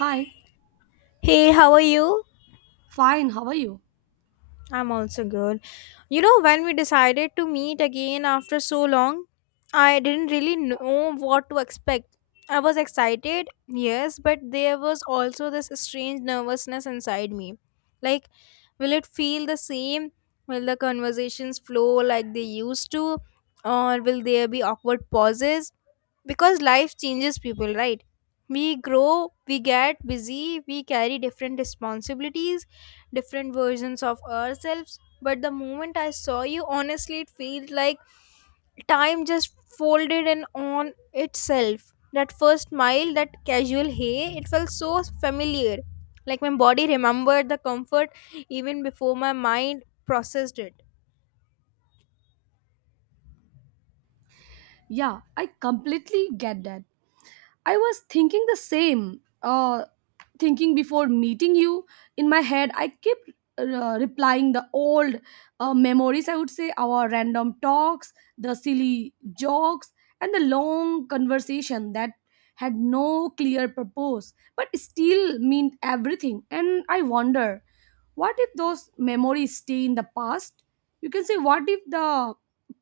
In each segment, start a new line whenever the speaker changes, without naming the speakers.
Hi,
Hey, how are you?
fine, how are you?
I'm also good. You know, when we decided to meet again after so long, I didn't really know what to expect. I was excited, yes, but there was also this strange nervousness inside me. Like, will it feel the same? Will the conversations flow like they used to? Or will there be awkward pauses? Because life changes people, right? We grow, we get busy, we carry different responsibilities different versions of ourselves. But the moment I saw you, honestly, it felt like time just folded in on itself. That first smile, that casual hey, it felt so familiar. Like my body remembered the comfort even before my mind processed it.
Yeah, I completely get that. I was thinking the same, thinking before meeting you. In my head, I kept replying the old memories, I would say, our random talks, the silly jokes, and the long conversation that had no clear purpose but still meant everything. And I wonder what if those memories stay in the past, you can say, what if the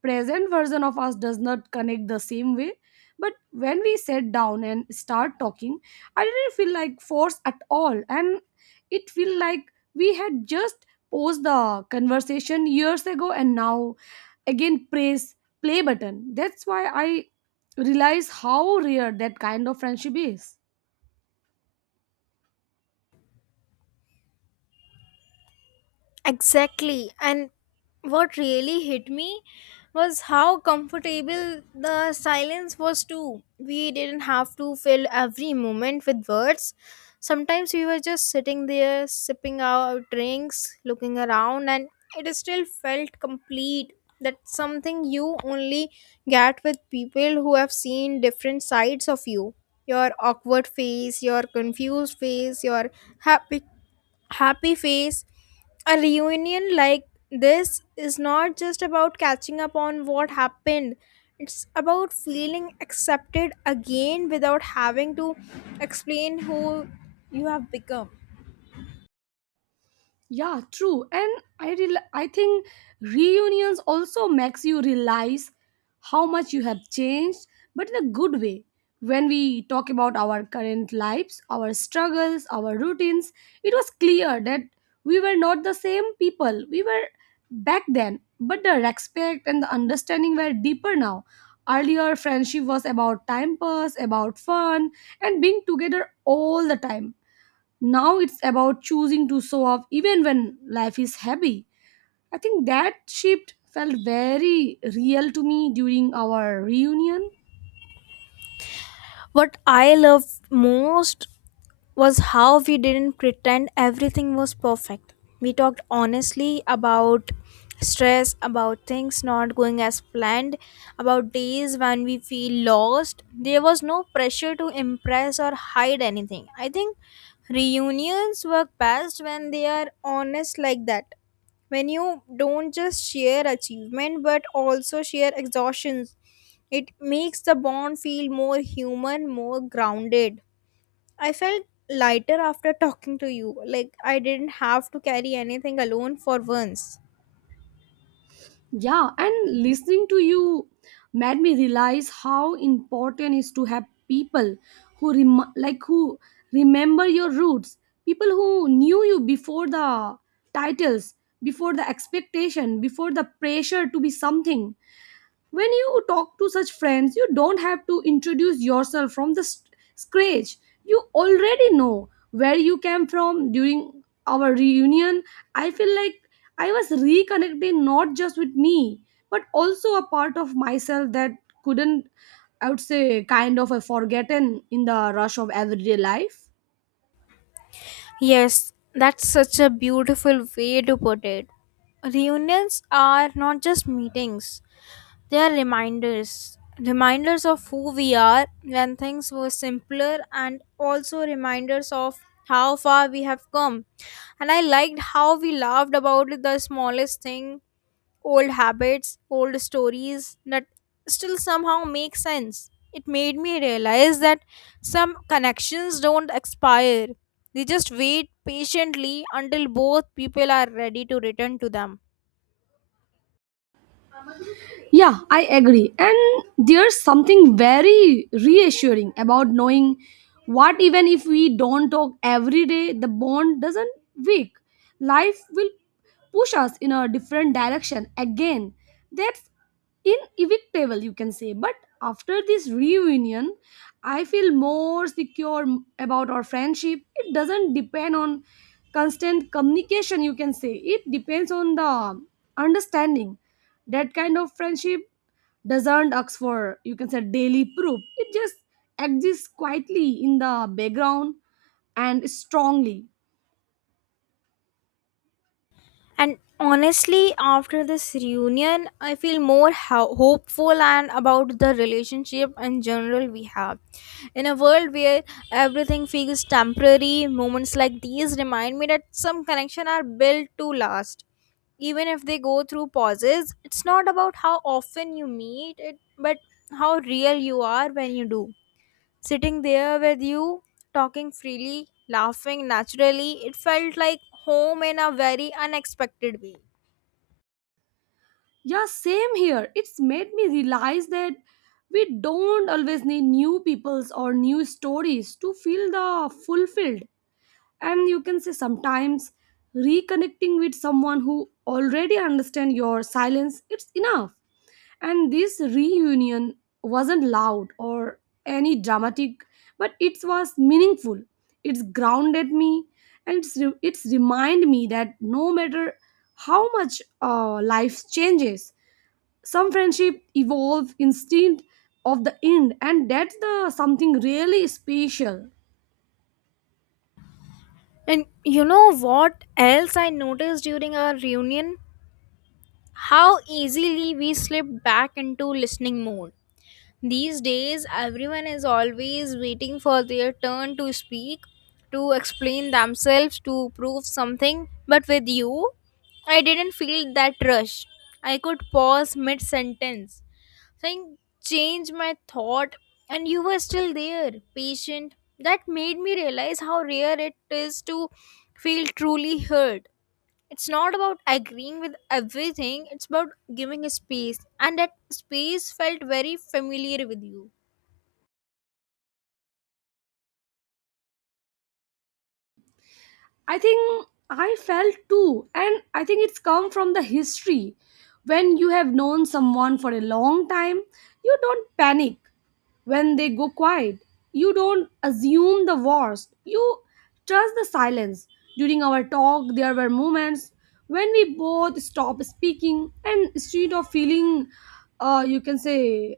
present version of us does not connect the same way. But when we sat down and start talking, I didn't feel like force at all, and it feel like we had just paused the conversation years ago, and now again press play button. That's why I realize how rare that kind of friendship is.
Exactly. And what really hit me was how comfortable the silence was, too. We didn't have to fill every moment with words. Sometimes we were just sitting there, sipping our drinks, looking around, and it still felt complete. That's something you only get with people who have seen different sides of you your awkward face, your confused face, your happy happy face. A reunion like this is not just about catching up on what happened, it's about feeling accepted again without having to explain who you have become.
Yeah, true. And I think reunions also makes you realize how much you have changed, but in a good way. When we talk about our current lives, our struggles, our routines, it was clear that we were not the same people we were back then, but the respect and the understanding were deeper now. Earlier, friendship was about time pass, about fun, and being together all the time. Now it's about choosing to show up even when life is heavy. I think that shift felt very real to me during our reunion.
What I loved most was how we didn't pretend everything was perfect. We talked honestly about stress, about things not going as planned, about days when we feel lost. There was no pressure to impress or hide anything. I think reunions work best when they are honest like that. When you don't just share achievement but also share exhaustions it makes the bond feel more human, more grounded. I felt lighter after talking to you. Like I didn't have to carry anything alone for once.
Yeah, and listening to you made me realize how important is to have people like who remember your roots, people who knew you before the titles, before the expectation, before the pressure to be something. When you talk to such friends, you don't have to introduce yourself from the scratch. You already know where you came from. During our reunion, I feel like I was reconnecting not just with me, but also a part of myself that couldn't, I would say, kind of a forgotten in the rush of everyday life.
Yes, that's such a beautiful way to put it. Reunions are not just meetings, they are reminders. Reminders of who we are when things were simpler, and also reminders of how far we have come. And I liked how we laughed about the smallest thing. Old habits, old stories that still somehow make sense. It made me realize that some connections don't expire, they just wait patiently until both people are ready to return to them.
Yeah, I agree. And there's something very reassuring about knowing what, even if we don't talk every day, the bond doesn't weak. Life will push us in a different direction again. That's inevitable, you can say. But after this reunion, I feel more secure about our friendship. It doesn't depend on constant communication, you can say. It depends on the understanding that kind of friendship doesn't ask for, you can say, daily proof. It just exists quietly in the background and strongly.
And honestly, after this reunion, I feel more hopeful and about the relationship in general we have. In a world where everything feels temporary, moments like these remind me that some connections are built to last. Even if they go through pauses, it's not about how often you meet it, but how real you are when you do. Sitting there with you, talking freely, laughing naturally, it felt like home in a very unexpected way.
Yeah, same here. It's made me realize that we don't always need new peoples or new stories to feel the fulfilled. And you can say sometimes reconnecting with someone who already understands your silence, it's enough. And this reunion wasn't loud or any dramatic, but it was meaningful. It's grounded me, and it's remind me that no matter how much life changes, some friendship evolve instinct of the end, and that's the something really special.
And you know what else I noticed during our reunion? How easily we slipped back into listening mode. These days, everyone is always waiting for their turn to speak, to explain themselves, to prove something. But with you, I didn't feel that rush. I could pause mid sentence thing changed my thought and you were still there patient that made me realize how rare it is to feel truly heard. It's not about agreeing with everything, it's about giving a space, and that space felt very familiar with you.
I think I felt too, and I think it's come from the history. When you have known someone for a long time, you don't panic when they go quiet. You don't assume the worst. You trust the silence. During our talk, there were moments when we both stopped speaking, and instead of feeling, you can say,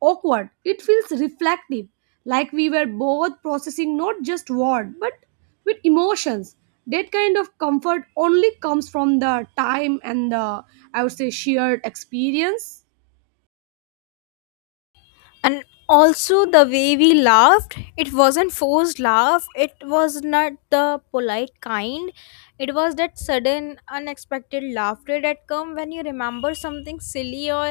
awkward. It feels reflective, like we were both processing not just word but with emotions. That kind of comfort only comes from the time and the, I would say, shared experience.
And also the way we laughed, it wasn't forced laugh, it was not the polite kind. It was that sudden, unexpected laughter that comes when you remember something silly or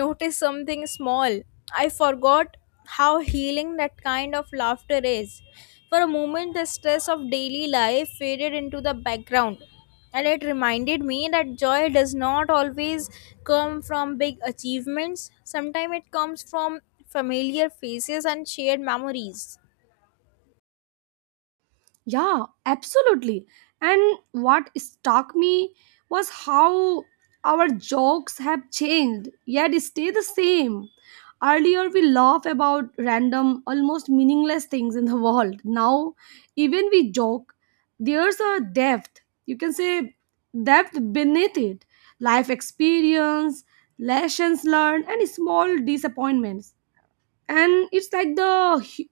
notice something small. I forgot how healing that kind of laughter is. For a moment, the stress of daily life faded into the background, and it reminded me that joy does not always come from big achievements. Sometimes it comes from familiar faces and shared memories.
Yeah, absolutely. And what struck me was how our jokes have changed, yet stay the same. Earlier, we laugh about random, almost meaningless things in the world. Now, even we joke, there's a depth, you can say depth beneath it. Life experience, lessons learned, and small disappointments, and it's like the hu-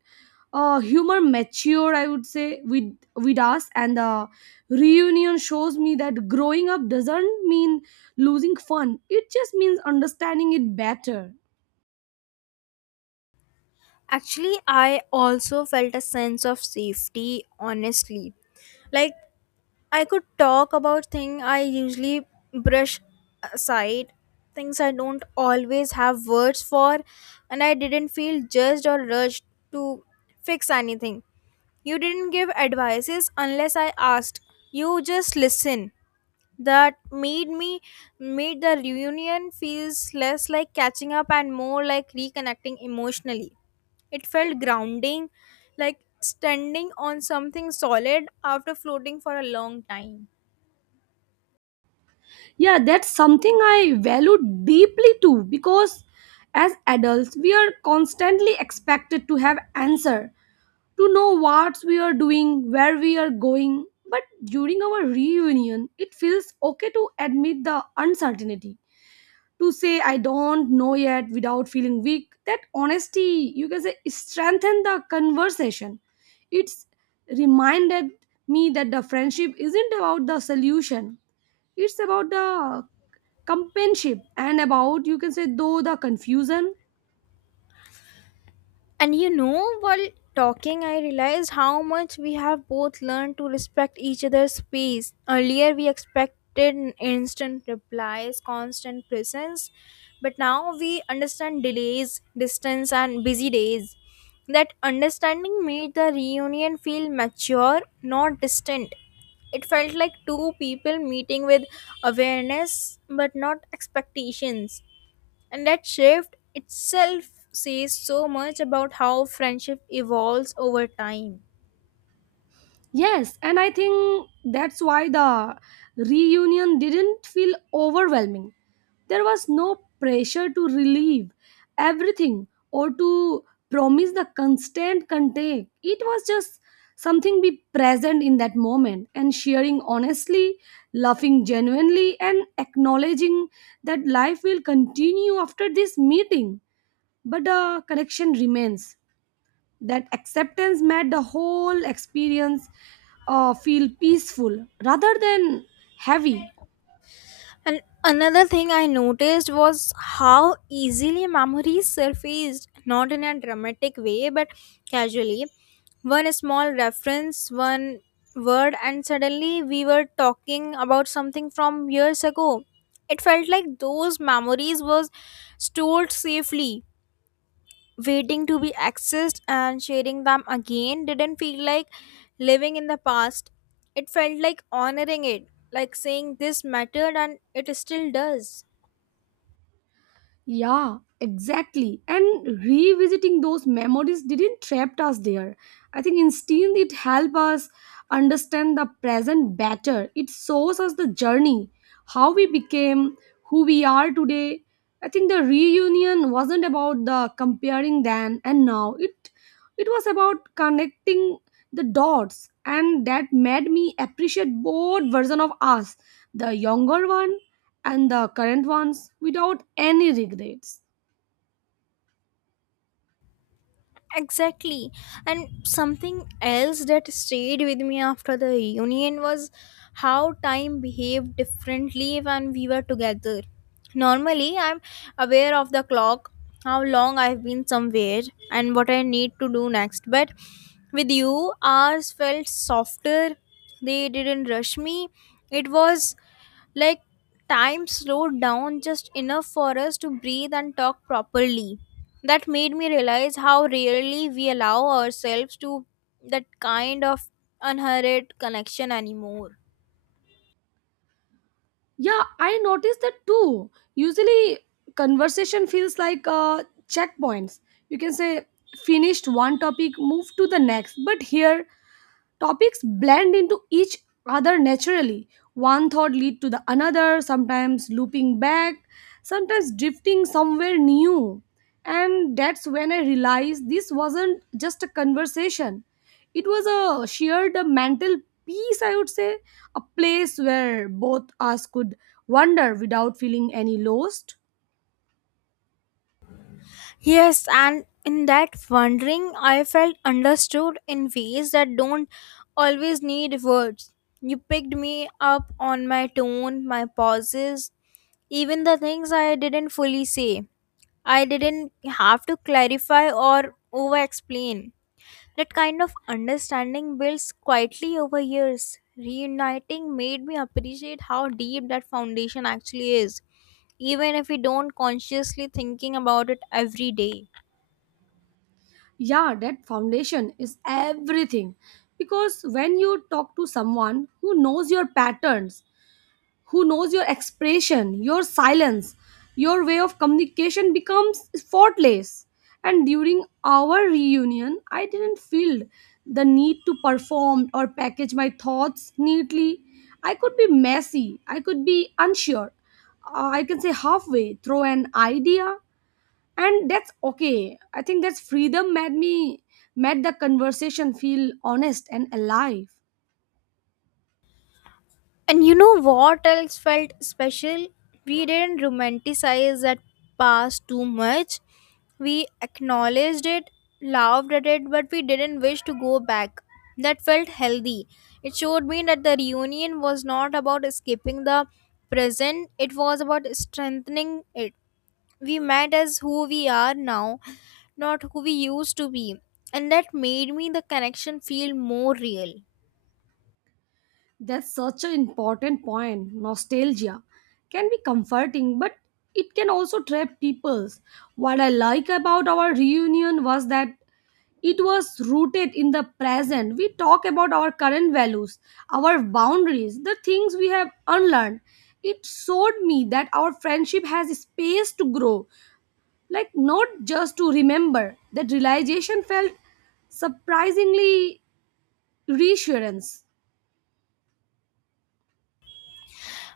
uh, humor mature, I would say, with us, and the reunion shows me that growing up doesn't mean losing fun, it just means understanding it better.
Actually, I also felt a sense of safety, honestly. Like, I could talk about things I usually brush aside, things I don't always have words for, and I didn't feel judged or rushed to fix anything. You didn't give advices unless I asked. You just listen that made me made the reunion feels less like catching up and more like reconnecting emotionally. It felt grounding, like standing on something solid after floating for a long time.
Yeah, that's something I value deeply too, because as adults, we are constantly expected to have answer, to know what we are doing, where we are going. But during our reunion, it feels okay to admit the uncertainty, to say I don't know yet without feeling weak. That honesty, you can say, strengthen the conversation. It's reminded me that the friendship isn't about the solution, it's about the companionship, and about, you can say, though the confusion.
And you know, while talking, I realized how much we have both learned to respect each other's space. Earlier, we expected instant replies, constant presence, but now we understand delays, distance, and busy days. That understanding made the reunion feel mature, not distant. It felt like two people meeting with awareness but not expectations. And that shift itself says so much about how friendship evolves over time.
Yes, and I think that's why the reunion didn't feel overwhelming. There was no pressure to relieve everything or to promise the constant contact. It was just something be present in that moment and sharing honestly, laughing genuinely, and acknowledging that life will continue after this meeting. But the connection remains. That acceptance made the whole experience feel peaceful rather than heavy.
And another thing I noticed was how easily memories surfaced, not in a dramatic way, but casually. One small reference, one word, and suddenly we were talking about something from years ago. It felt like those memories was stored safely waiting to be accessed and sharing them again didn't feel like living in the past. It felt like honoring it, like saying this mattered and it still does.
Yeah, exactly. And revisiting those memories didn't trap us there. I think instead it helped us understand the present better. It shows us the journey, how we became who we are today. I think the reunion wasn't about the comparing then and now. It was about connecting the dots, and that made me appreciate both version of us. The younger one and the current ones without any regrets.
Exactly. And something else that stayed with me after the reunion was how time behaved differently when we were together. Normally, I'm aware of the clock, how long I've been somewhere, and what I need to do next. But with you, ours felt softer. They didn't rush me. It was like, time slowed down just enough for us to breathe and talk properly. That made me realize how rarely we allow ourselves to that kind of unhurried connection anymore.
Yeah, I noticed that too. Usually, conversation feels like checkpoints. You can say, finished one topic, move to the next. But here, topics blend into each other naturally, one thought lead to the another, sometimes looping back, sometimes drifting somewhere new. And that's when I realized this wasn't just a conversation, it was a shared mental peace, I would say, a place where both us could wander without feeling any lost.
Yes, and in that wondering, I felt understood in ways that don't always need words. You picked me up on my tone, my pauses, even the things I didn't fully say. I didn't have to clarify or over explain. That kind of understanding builds quietly over years. Reuniting made me appreciate how deep that foundation actually is, even if we don't consciously thinking about it every day.
Yeah, that foundation is everything, because when you talk to someone who knows your patterns, who knows your expression, your silence, your way of communication becomes faultless. And during our reunion, I didn't feel the need to perform or package my thoughts neatly. I could be messy, I could be unsure, I can say halfway through an idea, and that's okay. I think that's freedom made me made the conversation feel honest and alive.
And you know what else felt special? We didn't romanticize that past too much. We acknowledged it, laughed at it, but we didn't wish to go back. That felt healthy. It showed me that the reunion was not about escaping the present, it was about strengthening it. We met as who we are now, not who we used to be. And that made me the connection feel more real.
That's such an important point. Nostalgia can be comforting, but it can also trap people. What I like about our reunion was that it was rooted in the present. We talk about our current values, our boundaries, the things we have unlearned. It showed me that our friendship has space to grow, like not just to remember. That realization felt surprisingly reassurance.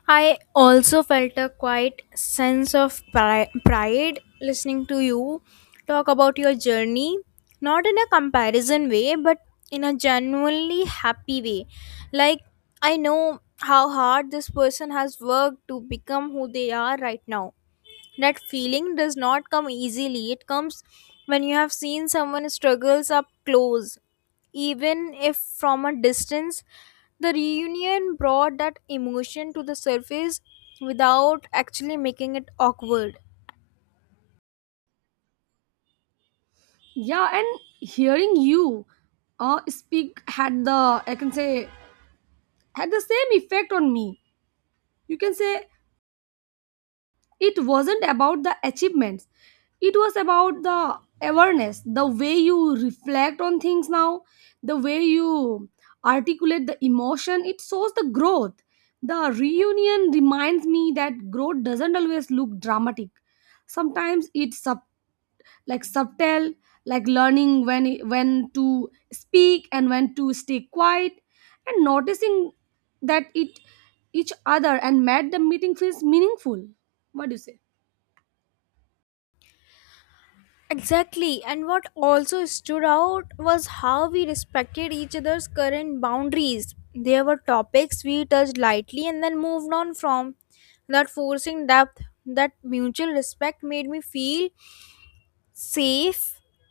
I also felt a quiet sense of pride listening to you talk about your journey, not in a comparison way, but in a genuinely happy way. Like, I know how hard this person has worked to become who they are right now. That feeling does not come easily. It comes when you have seen someone struggles up close. Even if from a distance, the reunion brought that emotion to the surface without actually making it awkward.
Yeah, and hearing you speak had the, I can say, had the same effect on me. You can say it wasn't about the achievements. It was about the awareness, the way you reflect on things now, the way you articulate the emotion. It shows the growth. The reunion reminds me that growth doesn't always look dramatic. Sometimes it's subtle, like subtle, like learning when to speak and when to stay quiet, and noticing that it each other, and made the meeting feels meaningful. What do you say?
Exactly, and what also stood out was how we respected each other's current boundaries. There were topics we touched lightly and then moved on from. That forcing depth, that mutual respect made me feel safe.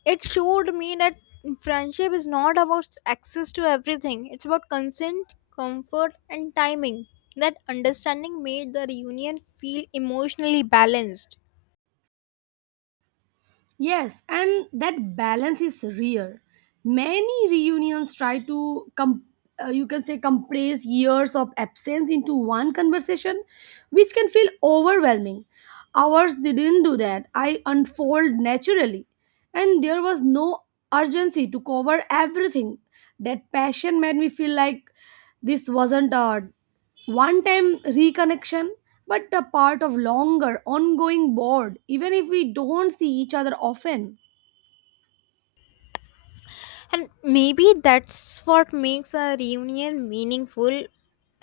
It showed me that friendship is not about access to everything, it's about consent, comfort and timing. That understanding made the reunion feel emotionally balanced.
Yes, and that balance is rare. Many reunions try to you can say compress years of absence into one conversation, which can feel overwhelming. Ours didn't do that. I unfold naturally, and there was no urgency to cover everything. That passion made me feel like this wasn't art one time reconnection, but a part of longer ongoing board, even if we don't see each other often.
And maybe that's what makes a reunion meaningful,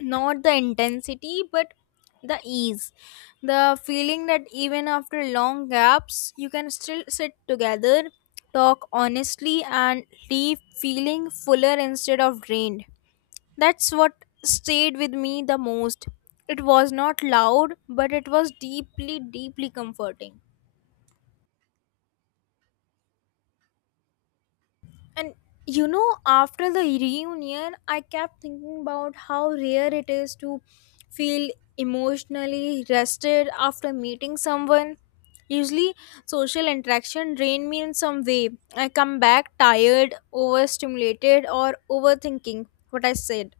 not the intensity, but the ease. The feeling that even after long gaps, you can still sit together, talk honestly, and leave feeling fuller instead of drained. That's what stayed with me the most. It was not loud, but it was deeply, deeply comforting. And you know, after the reunion, I kept thinking about how rare it is to feel emotionally rested after meeting someone. Usually, social interaction drain me in some way. I come back tired, overstimulated, or overthinking what I said.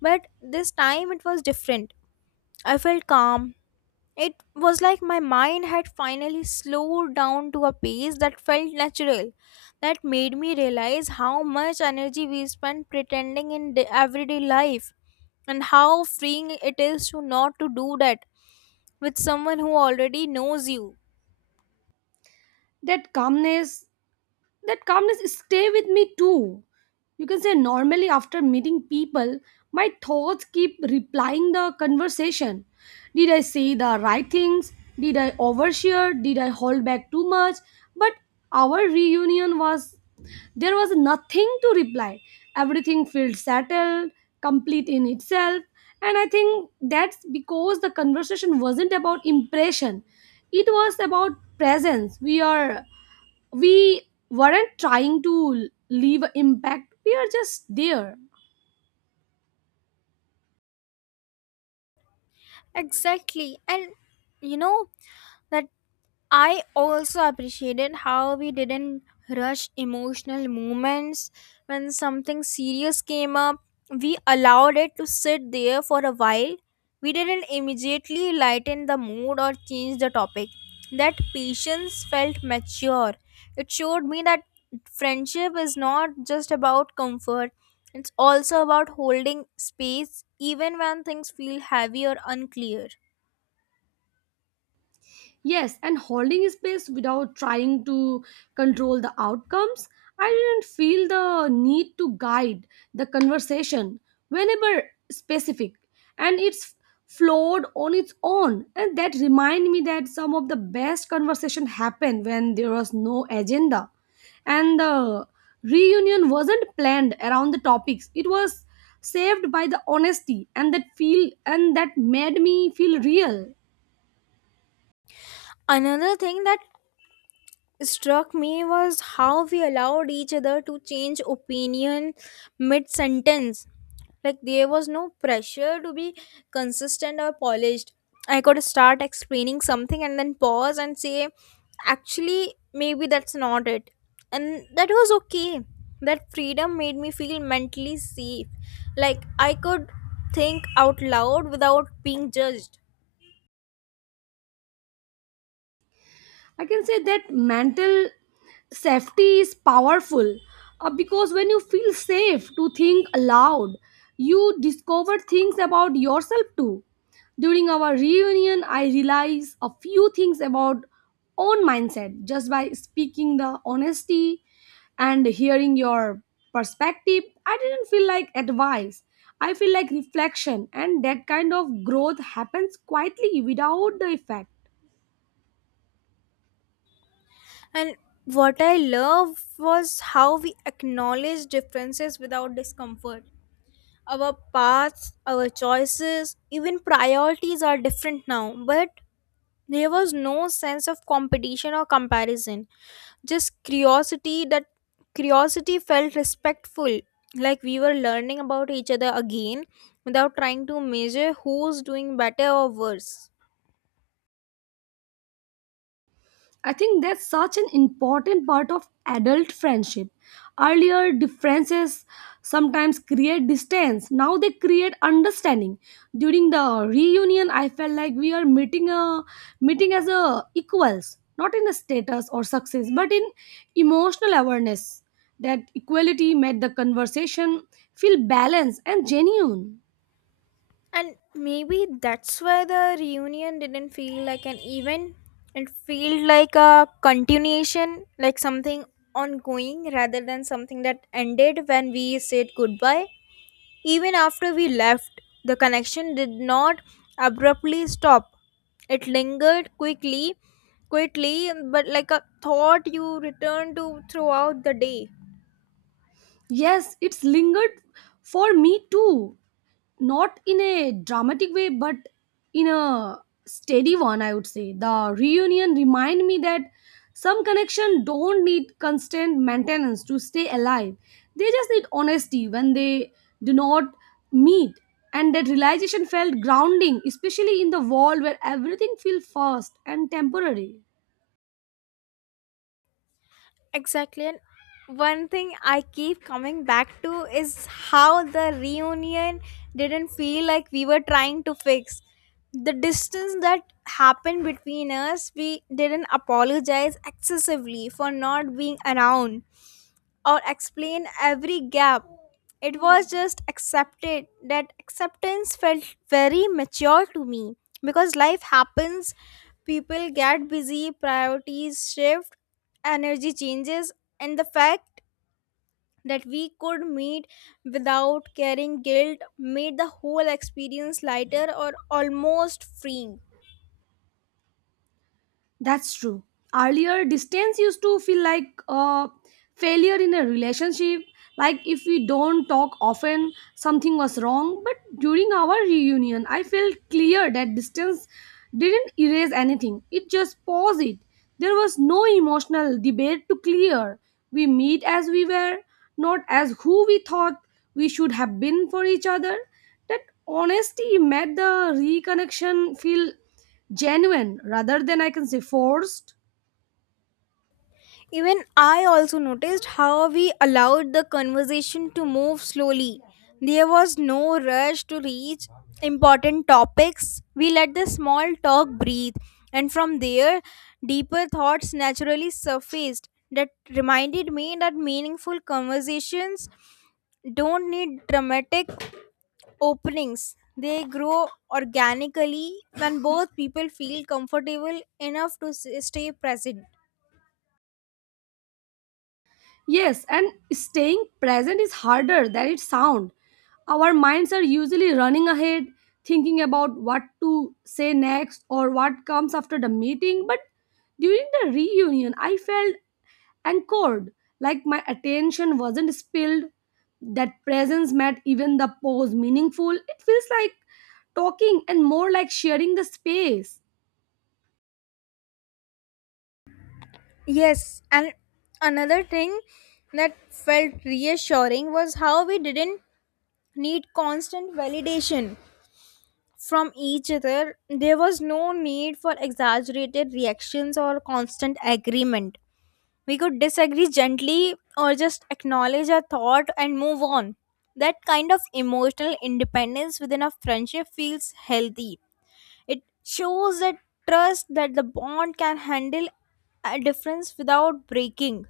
But this time it was different. I felt calm, it was like my mind had finally slowed down to a pace that felt natural, that made me realize how much energy we spend pretending in everyday life and how freeing it is to not to do that with someone who already knows you.
That calmness that calmness stay with me too, you can say. Normally, after meeting people, my thoughts keep replying the conversation. Did I say the right things? Did I overshare? Did I hold back too much? But our reunion was there was nothing to reply, everything felt settled, complete in itself. And I think that's because the conversation wasn't about impression, it was about presence. We weren't trying to leave an impact, we are just there.
Exactly. And you know, that I also appreciated how we didn't rush emotional moments. When something serious came up, we allowed it to sit there for a while. We didn't immediately lighten the mood or change the topic. That patience felt mature. It showed me that friendship is not just about comfort, it's also about holding space even when things feel heavy or unclear.
Yes, and holding space without trying to control the outcomes. I didn't feel the need to guide the conversation whenever specific, and it's flowed on its own. And that remind me that some of the best conversation happen when there was no agenda, and the reunion wasn't planned around the topics. It was saved by the honesty, and that feel and that made me feel real.
Another thing that struck me was how we allowed each other to change opinion mid sentence. Like there was no pressure to be consistent or polished. I could start explaining something and then pause and say, actually, maybe that's not it. And that was okay. That freedom made me feel mentally safe. Like I could think out loud without being judged.
I can say that mental safety is powerful, because when you feel safe to think aloud, you discover things about yourself too. During our reunion, I realized a few things about own mindset just by speaking the honesty and hearing your perspective. I didn't feel like advice. I feel like reflection, and that kind of growth happens quietly without the effect.
And what I love was how we acknowledge differences without discomfort. Our paths, our choices, even priorities are different now, but there was no sense of competition or comparison. Just curiosity that curiosity felt respectful, like we were learning about each other again without trying to measure who's doing better or worse.
I think that's such an important part of adult friendship. Earlier, differences sometimes create distance. Now they create understanding. During the reunion, I felt like we are meeting a meeting as a equals, not in the status or success, but in emotional awareness. That equality made the conversation feel balanced and genuine.
And maybe that's why the reunion didn't feel like an event. It felt like a continuation, like something ongoing rather than something that ended when we said goodbye. Even after we left, the connection did not abruptly stop. It lingered quickly, but like a thought you return to throughout the day.
Yes, it's lingered for me too, not in a dramatic way, but in a steady one, I would say. The reunion remind me that some connection don't need constant maintenance to stay alive, they just need honesty when they do not meet, and that realization felt grounding, especially in the world where everything feels fast and temporary.
Exactly. And one thing I keep coming back to is how the reunion didn't feel like we were trying to fix. The distance that happened between us, we didn't apologize excessively for not being around or explain every gap. It was just accepted. That acceptance felt very mature to me because life happens, people get busy, priorities shift, energy changes, and the fact that we could meet without carrying guilt made the whole experience lighter or almost freeing.
That's true. Earlier, distance used to feel like a failure in a relationship. Like if we don't talk often, something was wrong. But during our reunion, I felt clear that distance didn't erase anything, it just paused it. There was no emotional debate to clear. We meet as we were, not as who we thought we should have been for each other. That honesty made the reconnection feel genuine rather than, I can say, forced.
Even I also noticed how we allowed the conversation to move slowly. There was no rush to reach important topics. We let the small talk breathe, and from there, deeper thoughts naturally surfaced. That reminded me that meaningful conversations don't need dramatic openings. They grow organically when both people feel comfortable enough to stay present.
Yes, and staying present is harder than it sounds. Our minds are usually running ahead, thinking about what to say next or what comes after the meeting. But during the reunion, I felt anchored, like my attention wasn't spilled. That presence made even the pause meaningful, it feels like talking and more like sharing the space.
Yes, and another thing that felt reassuring was how we didn't need constant validation from each other. There was no need for exaggerated reactions or constant agreement. We could disagree gently or just acknowledge our thought and move on. That kind of emotional independence within a friendship feels healthy. It shows that trust that the bond can handle a difference without breaking.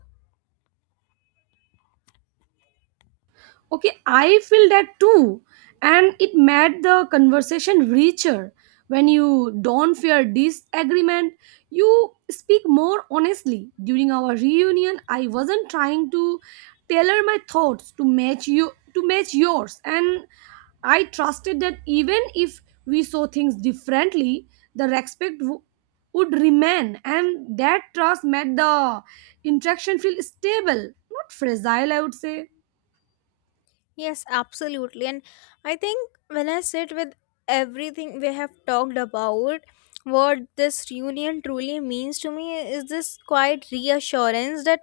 Okay, I feel that too. And it made the conversation richer. When you don't fear disagreement, you speak more honestly. During our reunion, I wasn't trying to tailor my thoughts to match yours. And I trusted that even if we saw things differently, the respect would remain, and that trust made the interaction feel stable, not fragile. I would say.
Yes, absolutely. And I think when I sit with everything we have talked about, what this reunion truly means to me is this quiet reassurance that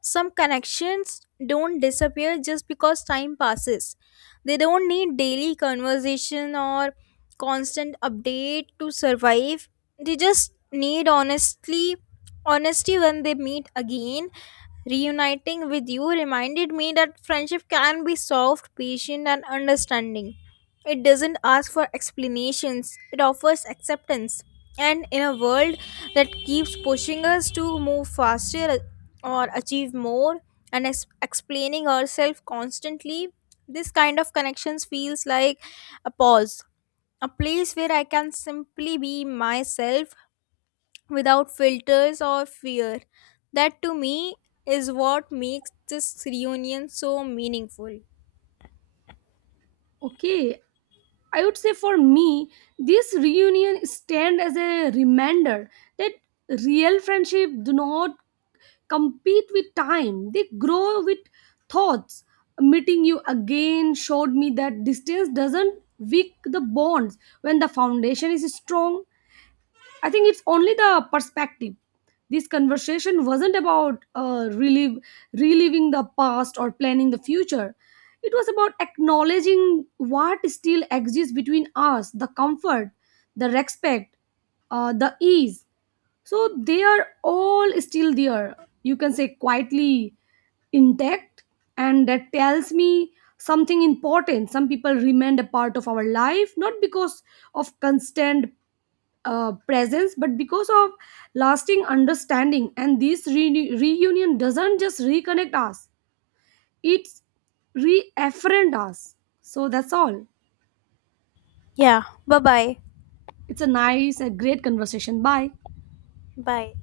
some connections don't disappear just because time passes. They don't need daily conversation or constant update to survive. They just need honestly honesty when they meet again. Reuniting with you reminded me that friendship can be soft, patient, and understanding. It doesn't ask for explanations, it offers acceptance. And in a world that keeps pushing us to move faster or achieve more and explaining ourselves constantly, this kind of connections feels like a pause, a place where I can simply be myself without filters or fear. That to me is what makes this reunion so meaningful.
Okay, I would say for me, this reunion stand as a reminder that real friendship do not compete with time. They grow with thoughts. Meeting you again showed me that distance doesn't weak the bonds when the foundation is strong. I think it's only the perspective. This conversation wasn't about reliving the past or planning the future. It was about acknowledging what still exists between us, the comfort, the respect, the ease. So they are all still there. You can say quietly intact, and that tells me something important. Some people remained a part of our life, not because of constant presence, but because of lasting understanding. And this reunion doesn't just reconnect us, it's reafferent us. So that's all.
Yeah. Bye bye.
It's a nice a great conversation. Bye.
Bye.